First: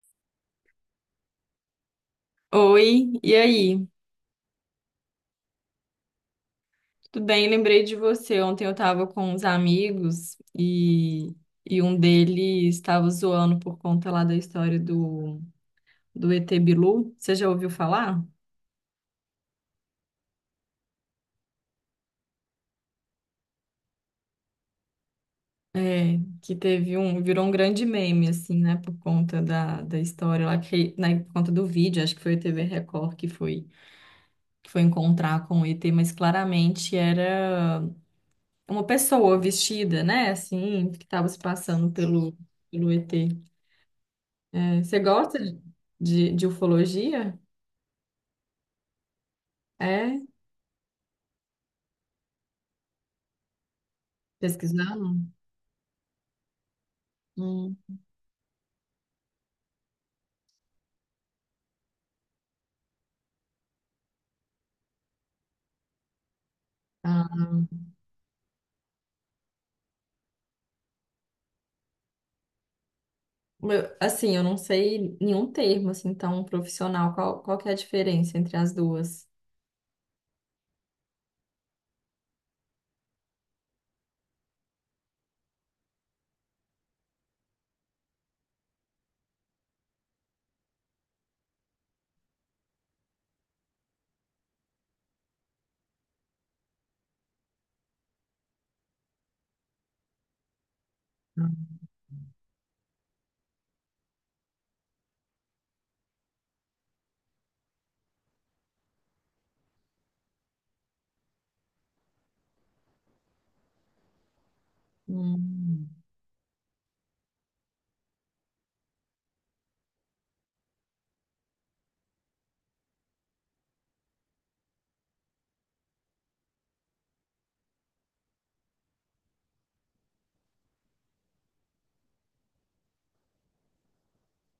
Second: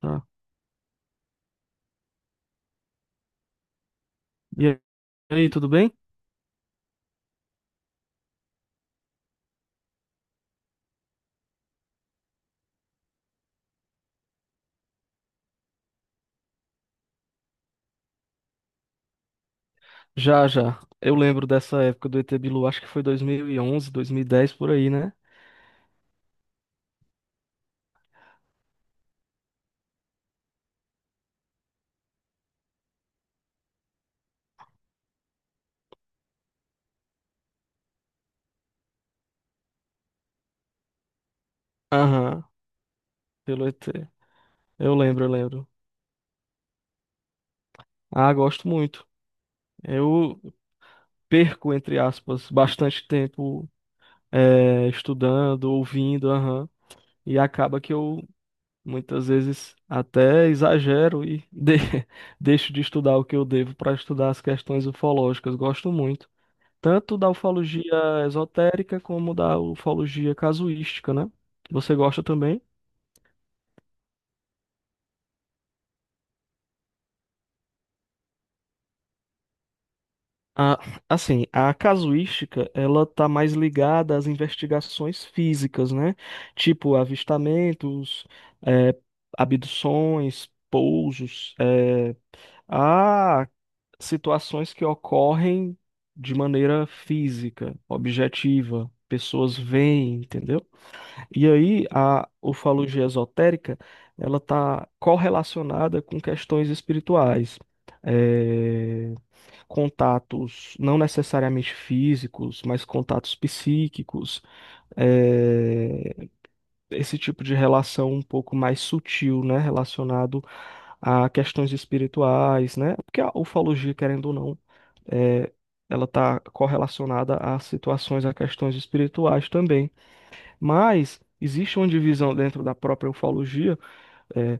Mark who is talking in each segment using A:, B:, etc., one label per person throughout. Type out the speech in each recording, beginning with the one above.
A: Tá.
B: Oi, e aí?
A: E aí, tudo bem?
B: Tudo bem? Lembrei de você. Ontem eu tava com uns amigos e um deles estava zoando por conta lá da história do ET Bilu. Você já ouviu falar?
A: Já, já. Eu lembro dessa época do ET Bilu, acho que foi dois mil e onze, 2010 por aí, né?
B: É, que teve um, virou um grande meme, assim, né? Por conta da história lá, que, né, por conta do vídeo, acho que foi o TV Record que foi encontrar com o ET, mas claramente era uma pessoa vestida, né? Assim, que estava se passando pelo,
A: Aham,
B: pelo ET.
A: pelo ET.
B: É,
A: Eu
B: você
A: lembro, eu
B: gosta de,
A: lembro.
B: de, de ufologia?
A: Ah, gosto muito.
B: É?
A: Eu perco, entre aspas, bastante tempo
B: Pesquisando?
A: estudando, ouvindo, aham. E
B: Hum.
A: acaba que eu, muitas vezes, até exagero e deixo de estudar o que eu devo para estudar as questões ufológicas. Gosto muito. Tanto da
B: Ah,
A: ufologia esotérica como da ufologia casuística, né? Você gosta também?
B: assim, eu não sei nenhum termo assim tão profissional. Qual que é a diferença entre as duas?
A: A, assim, a casuística, ela tá mais ligada às investigações físicas, né? Tipo avistamentos, eh, abduções, pousos, eh, a situações que ocorrem de maneira física, objetiva. Pessoas veem, entendeu? E aí, a ufologia esotérica, ela está correlacionada com questões espirituais, eh, contatos não necessariamente físicos, mas contatos psíquicos,
B: Hum,
A: eh, esse tipo de relação um pouco mais sutil, né, relacionado a questões espirituais, né? Porque a ufologia, querendo ou não, eh, ela está correlacionada a situações, a questões espirituais também. Mas existe uma divisão dentro da própria ufologia é,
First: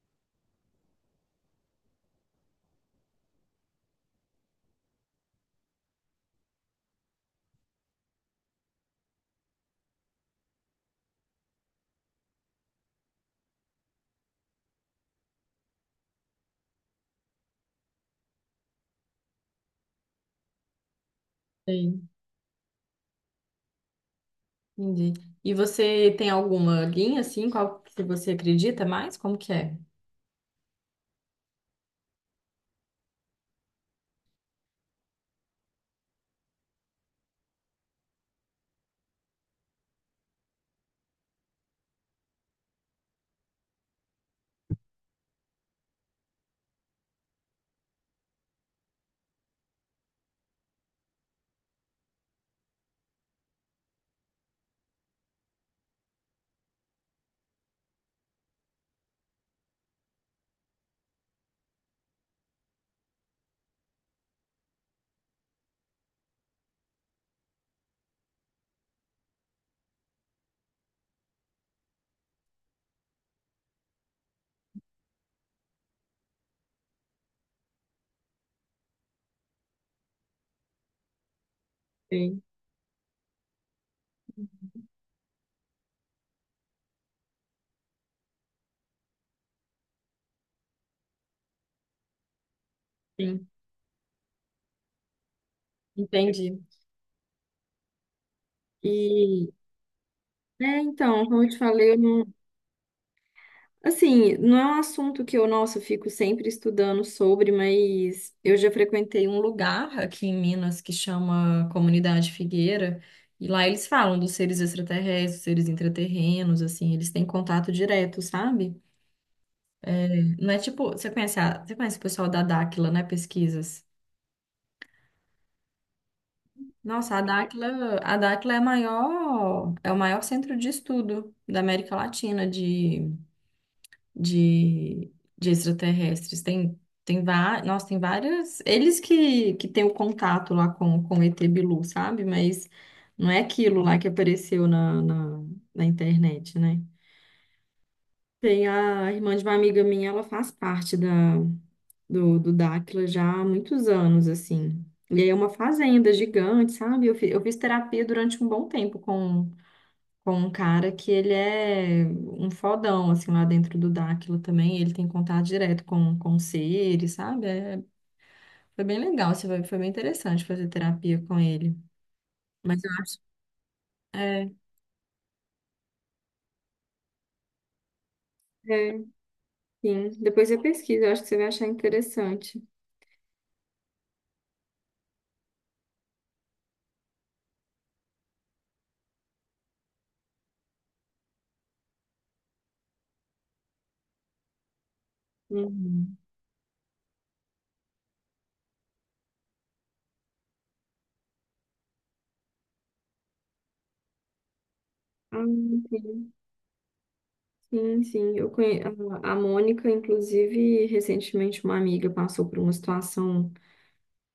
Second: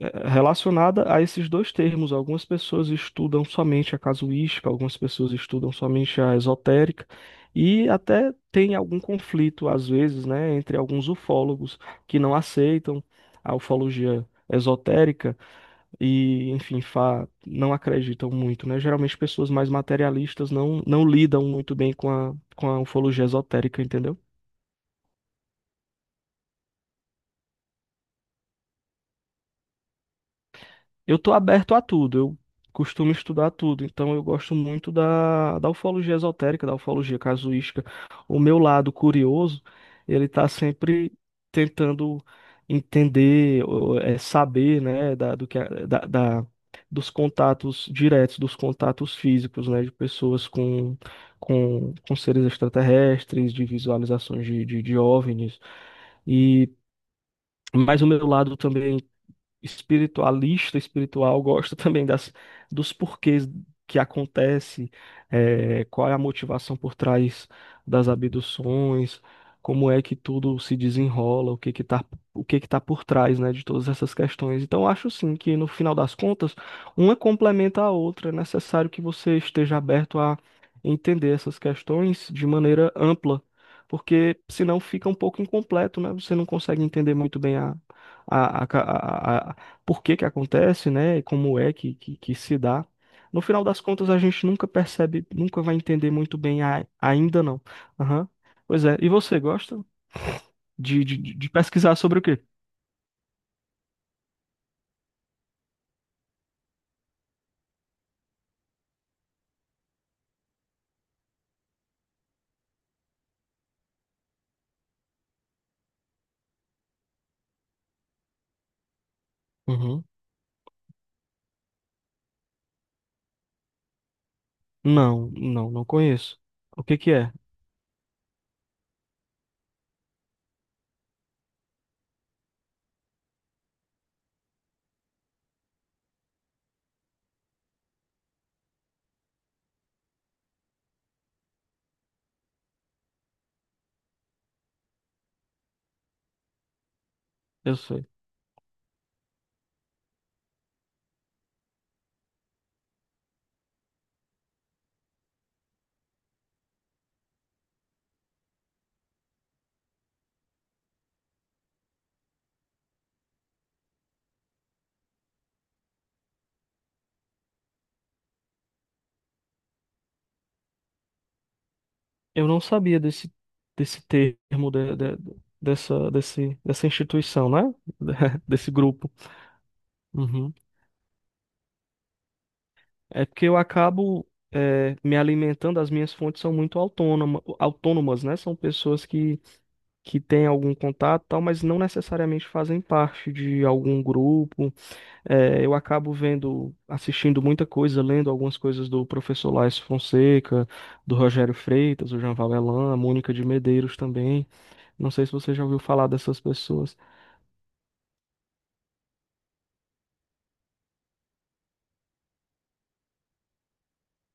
A: relacionada a esses dois termos. Algumas pessoas estudam somente a casuística, algumas pessoas estudam somente a esotérica, e até tem algum conflito, às vezes, né, entre alguns ufólogos que não aceitam a ufologia esotérica e, enfim, não acreditam muito, né? Geralmente pessoas mais materialistas não, não lidam muito bem
B: sei,
A: com a ufologia esotérica, entendeu?
B: entendi. E você tem alguma linha assim, qual que você acredita mais? Como que é?
A: Eu tô aberto a tudo, eu costumo estudar tudo, então eu gosto muito da ufologia esotérica, da ufologia casuística. O meu lado curioso, ele tá sempre tentando entender, ou, saber, né, da, do que, a- da, da- dos contatos diretos, dos contatos físicos, né, de pessoas com seres extraterrestres, de visualizações de OVNIs. E, mas o meu lado também espiritual, gosta também dos porquês que acontece, qual é a motivação por trás das abduções, como é que tudo se desenrola, o que que tá por trás, né, de todas essas questões. Então, eu acho sim que no final das contas, uma complementa a outra, é necessário que você esteja aberto a entender essas questões
B: Sim,
A: de maneira ampla. Porque senão fica um pouco incompleto, né? Você não consegue entender muito bem a, a, a, por que que acontece, né? E como é que se dá. No
B: sim,
A: final das contas, a gente nunca percebe, nunca vai entender muito
B: entendi.
A: bem ainda não. Aham. Pois é. E você
B: E
A: gosta de, de,
B: então, como eu
A: de
B: te falei,
A: pesquisar
B: eu
A: sobre o
B: não,
A: quê?
B: assim, não é um assunto que eu, nossa, eu fico sempre estudando sobre, mas eu já frequentei um lugar aqui em Minas que chama Comunidade Figueira, e lá eles falam dos seres extraterrestres, dos seres intraterrenos, assim, eles têm contato direto, sabe?
A: Uhum.
B: Não é tipo, você conhece o pessoal da Dáquila, né, pesquisas?
A: Não, não, não conheço. O que que
B: Nossa, a
A: é?
B: Dáquila, a Dáquila é a maior, é o maior centro de estudo da América Latina de, de extraterrestres. Nossa, tem várias. Eles que têm o contato lá com o ET Bilu, sabe? Mas não é aquilo lá que apareceu na internet, né?
A: Eu sei.
B: Tem a irmã de uma amiga minha, ela faz parte do Dáquila já há muitos anos, assim. E aí é uma fazenda gigante, sabe? Eu fiz terapia durante um bom tempo com um cara que ele é um fodão, assim, lá dentro do Dáquilo também. Ele tem contato direto com seres, sabe? É, foi bem legal, assim, foi bem interessante fazer terapia com ele.
A: Eu não
B: Mas eu
A: sabia
B: acho.
A: desse
B: É,
A: termo, dessa instituição, né? Desse
B: é,
A: grupo.
B: sim. Depois
A: Uhum.
B: eu pesquiso, eu acho que você vai achar interessante.
A: É porque eu acabo me alimentando, as minhas fontes são muito autônomas, né? São pessoas que têm algum contato, e tal, mas não necessariamente fazem parte de algum grupo. Eu acabo
B: Uhum.
A: vendo, assistindo muita coisa, lendo algumas coisas do professor Laércio Fonseca, do Rogério Freitas, do Jean Valelan, a Mônica de Medeiros também. Não sei se
B: Ah,
A: você já ouviu falar
B: sim,
A: dessas pessoas.
B: sim. Eu conhe... A a Mônica, inclusive, recentemente uma amiga passou por uma situação.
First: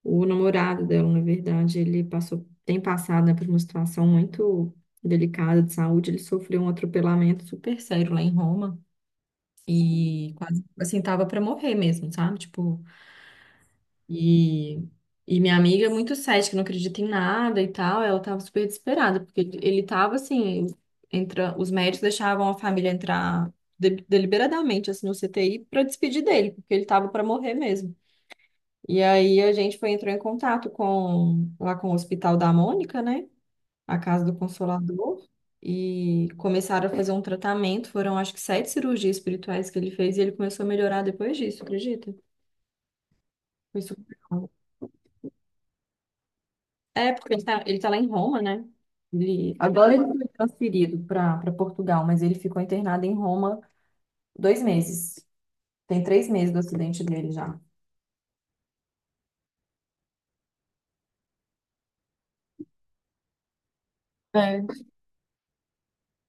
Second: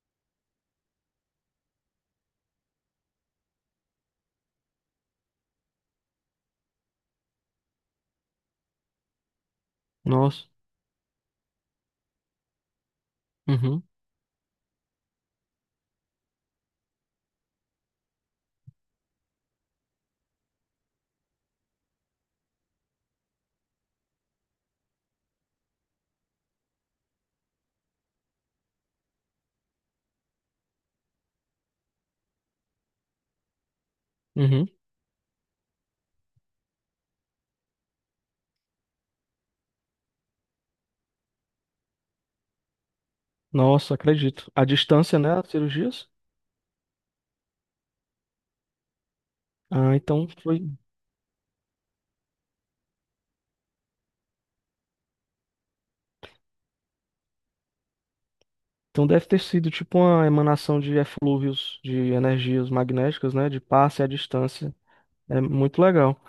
B: O namorado dela, na verdade, tem passado, né, por uma situação muito delicada de saúde. Ele sofreu um atropelamento super sério lá em Roma e
A: Nossa.
B: quase, assim, tava para morrer mesmo, sabe? Tipo,
A: Uhum,
B: e, e minha amiga, é muito cética, não acredita em nada e tal, ela tava super desesperada, porque ele tava, assim, entra, os médicos deixavam a família deliberadamente, assim, no CTI para despedir dele, porque ele tava para morrer mesmo. E aí entrou em contato com lá com o Hospital da Mônica, né? A Casa do
A: uhum.
B: Consolador. E começaram a fazer um tratamento. Foram acho que 7 cirurgias espirituais que ele fez e ele começou a melhorar depois disso, acredita? Foi
A: Nossa,
B: super bom.
A: acredito. A distância, né? As cirurgias?
B: É, porque ele tá lá em Roma, né? Ele, agora
A: Ah,
B: ele
A: então
B: foi
A: foi.
B: transferido para Portugal, mas ele ficou internado em Roma 2 meses. Tem 3 meses do acidente dele já.
A: Então deve ter sido tipo uma emanação de eflúvios, de energias magnéticas, né? De passe à distância.
B: É.
A: É muito legal.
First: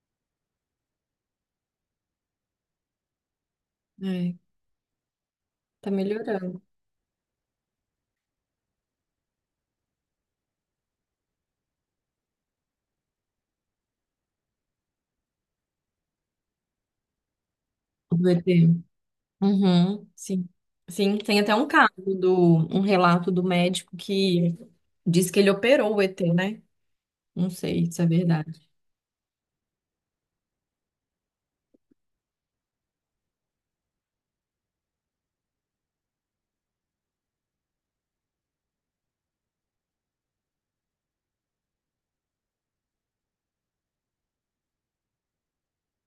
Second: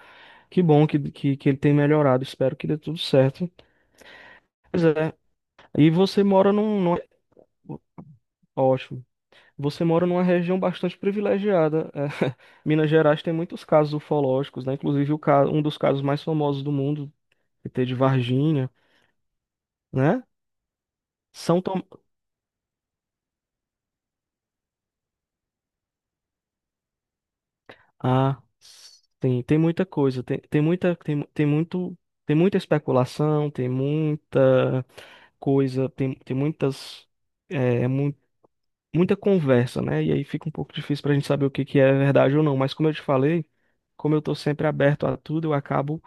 A: Que bom que ele tem melhorado. Espero que dê tudo certo.
B: É,
A: Pois é. E
B: tá
A: você mora
B: melhorando.
A: Ótimo. Você mora numa região bastante privilegiada. É, Minas Gerais tem muitos casos ufológicos, né? Inclusive um dos casos mais famosos do mundo, que tem de
B: O
A: Varginha,
B: ET. Uhum,
A: né?
B: sim. Sim, tem até
A: São
B: um
A: Tom...
B: caso do um relato do médico que diz que ele operou o ET, né? Não sei se é
A: Ah,
B: verdade.
A: sim, tem muita coisa, tem muita especulação, tem muita coisa, tem, tem muitas, é, mu- muita conversa, né? E aí fica um pouco difícil pra gente saber o que que é verdade ou não, mas como eu te falei, como eu tô sempre aberto a tudo, eu acabo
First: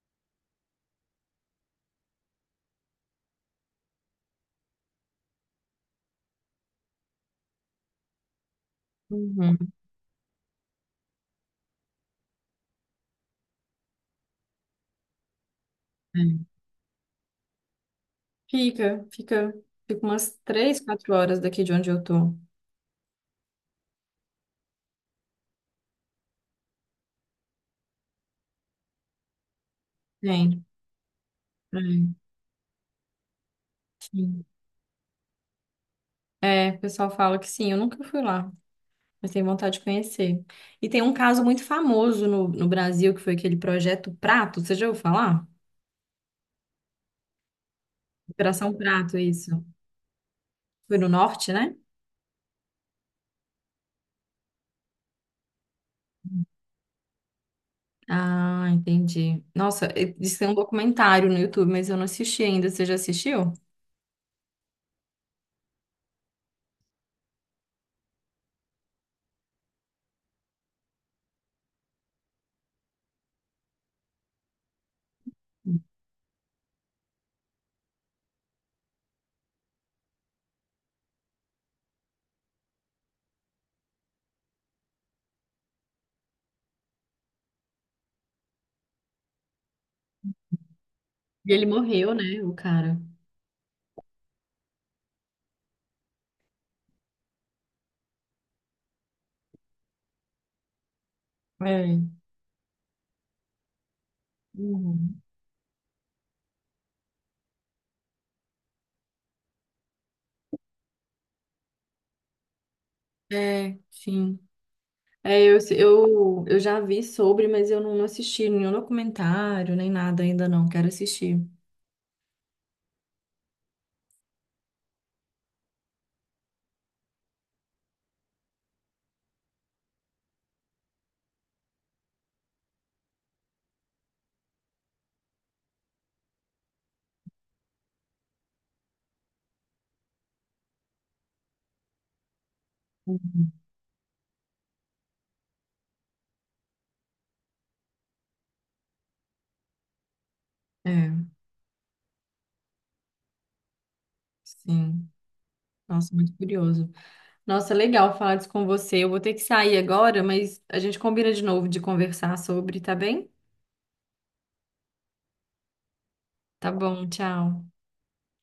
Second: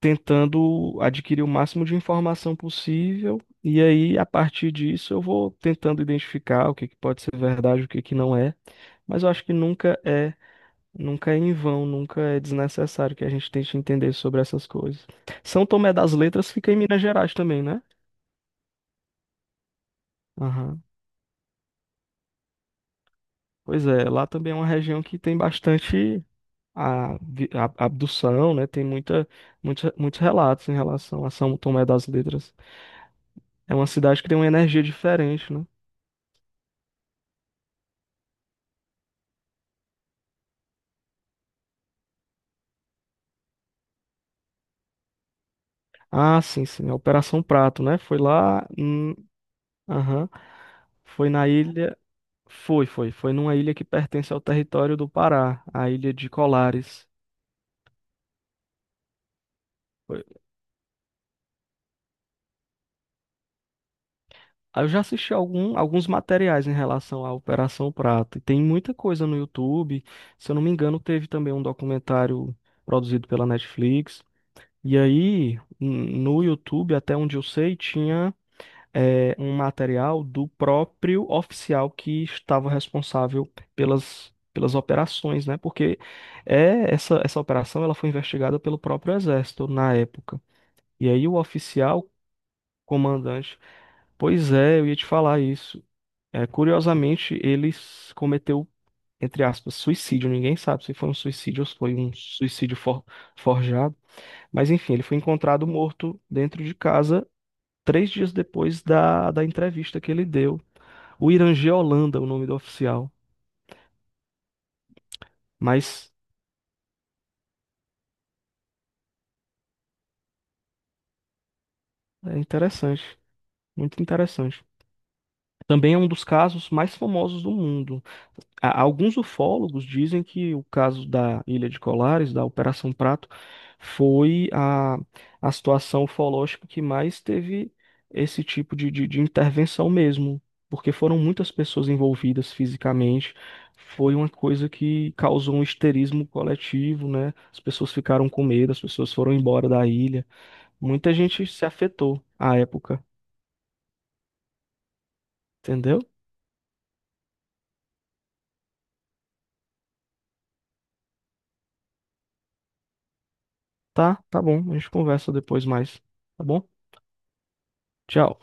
A: tentando adquirir o máximo de informação possível, e aí a partir disso eu vou tentando identificar o que que pode ser verdade, o que que não é, mas eu acho que
B: Uhum,
A: nunca é em vão, nunca é desnecessário que a gente tente entender sobre essas coisas. São Tomé das
B: é.
A: Letras fica em Minas Gerais também, né?
B: Fica, fica, fica umas três,
A: Aham.
B: quatro horas daqui de onde eu tô.
A: Pois é, lá também é uma região que tem bastante abdução, né? Tem muitos
B: Tem.
A: relatos em relação a São Tomé das
B: É,
A: Letras. É uma cidade que tem
B: sim.
A: uma energia diferente, né?
B: É, o pessoal fala que sim, eu nunca fui lá, mas tenho vontade de conhecer. E tem um caso muito famoso no Brasil, que foi aquele projeto Prato, você já ouviu falar?
A: Ah, sim, sim, a Operação Prato, né? Foi lá,
B: Operação Prato, isso.
A: aham,
B: Foi no
A: foi na
B: norte, né?
A: ilha, foi numa ilha que pertence ao território do Pará, a ilha de Colares.
B: Ah, entendi. Diz que tem um documentário no YouTube, mas eu não assisti ainda. Você já assistiu?
A: Aí eu já assisti alguns materiais em relação à Operação Prato. E tem muita coisa no YouTube. Se eu não me engano, teve também um documentário produzido pela Netflix. E aí, no YouTube, até onde eu sei, tinha um material do próprio oficial que estava responsável pelas operações, né? Porque essa operação, ela foi investigada pelo próprio Exército na época. E aí, o
B: E ele
A: oficial
B: morreu, né, o cara?
A: comandante. Pois é, eu ia te falar isso. É, curiosamente, ele cometeu, entre aspas, suicídio. Ninguém sabe se foi um suicídio ou se foi
B: É.
A: um suicídio forjado. Mas enfim, ele foi
B: Uhum.
A: encontrado morto dentro de casa 3 dias depois da entrevista que ele deu. O Irangê Holanda, o nome do oficial.
B: É, sim. É, eu,
A: Mas
B: eu, eu já vi sobre, mas eu não assisti nenhum documentário, nem nada ainda não. Quero assistir.
A: é interessante, muito interessante. Também é um dos casos mais famosos do mundo. Alguns ufólogos dizem que o caso da Ilha de Colares, da Operação Prato, foi a situação ufológica que mais teve esse tipo de intervenção mesmo, porque foram muitas pessoas envolvidas fisicamente. Foi uma coisa que causou um histerismo coletivo, né? As pessoas ficaram com medo, as pessoas foram embora da ilha. Muita
B: É,
A: gente se afetou à época,
B: sim.
A: entendeu?
B: Nossa, muito curioso. Nossa, legal falar disso com você. Eu vou ter que sair agora, mas a gente combina de novo de conversar sobre, tá bem?
A: Tá, tá bom, a gente conversa depois mais, tá bom?
B: Tá bom, tchau.
A: Tchau.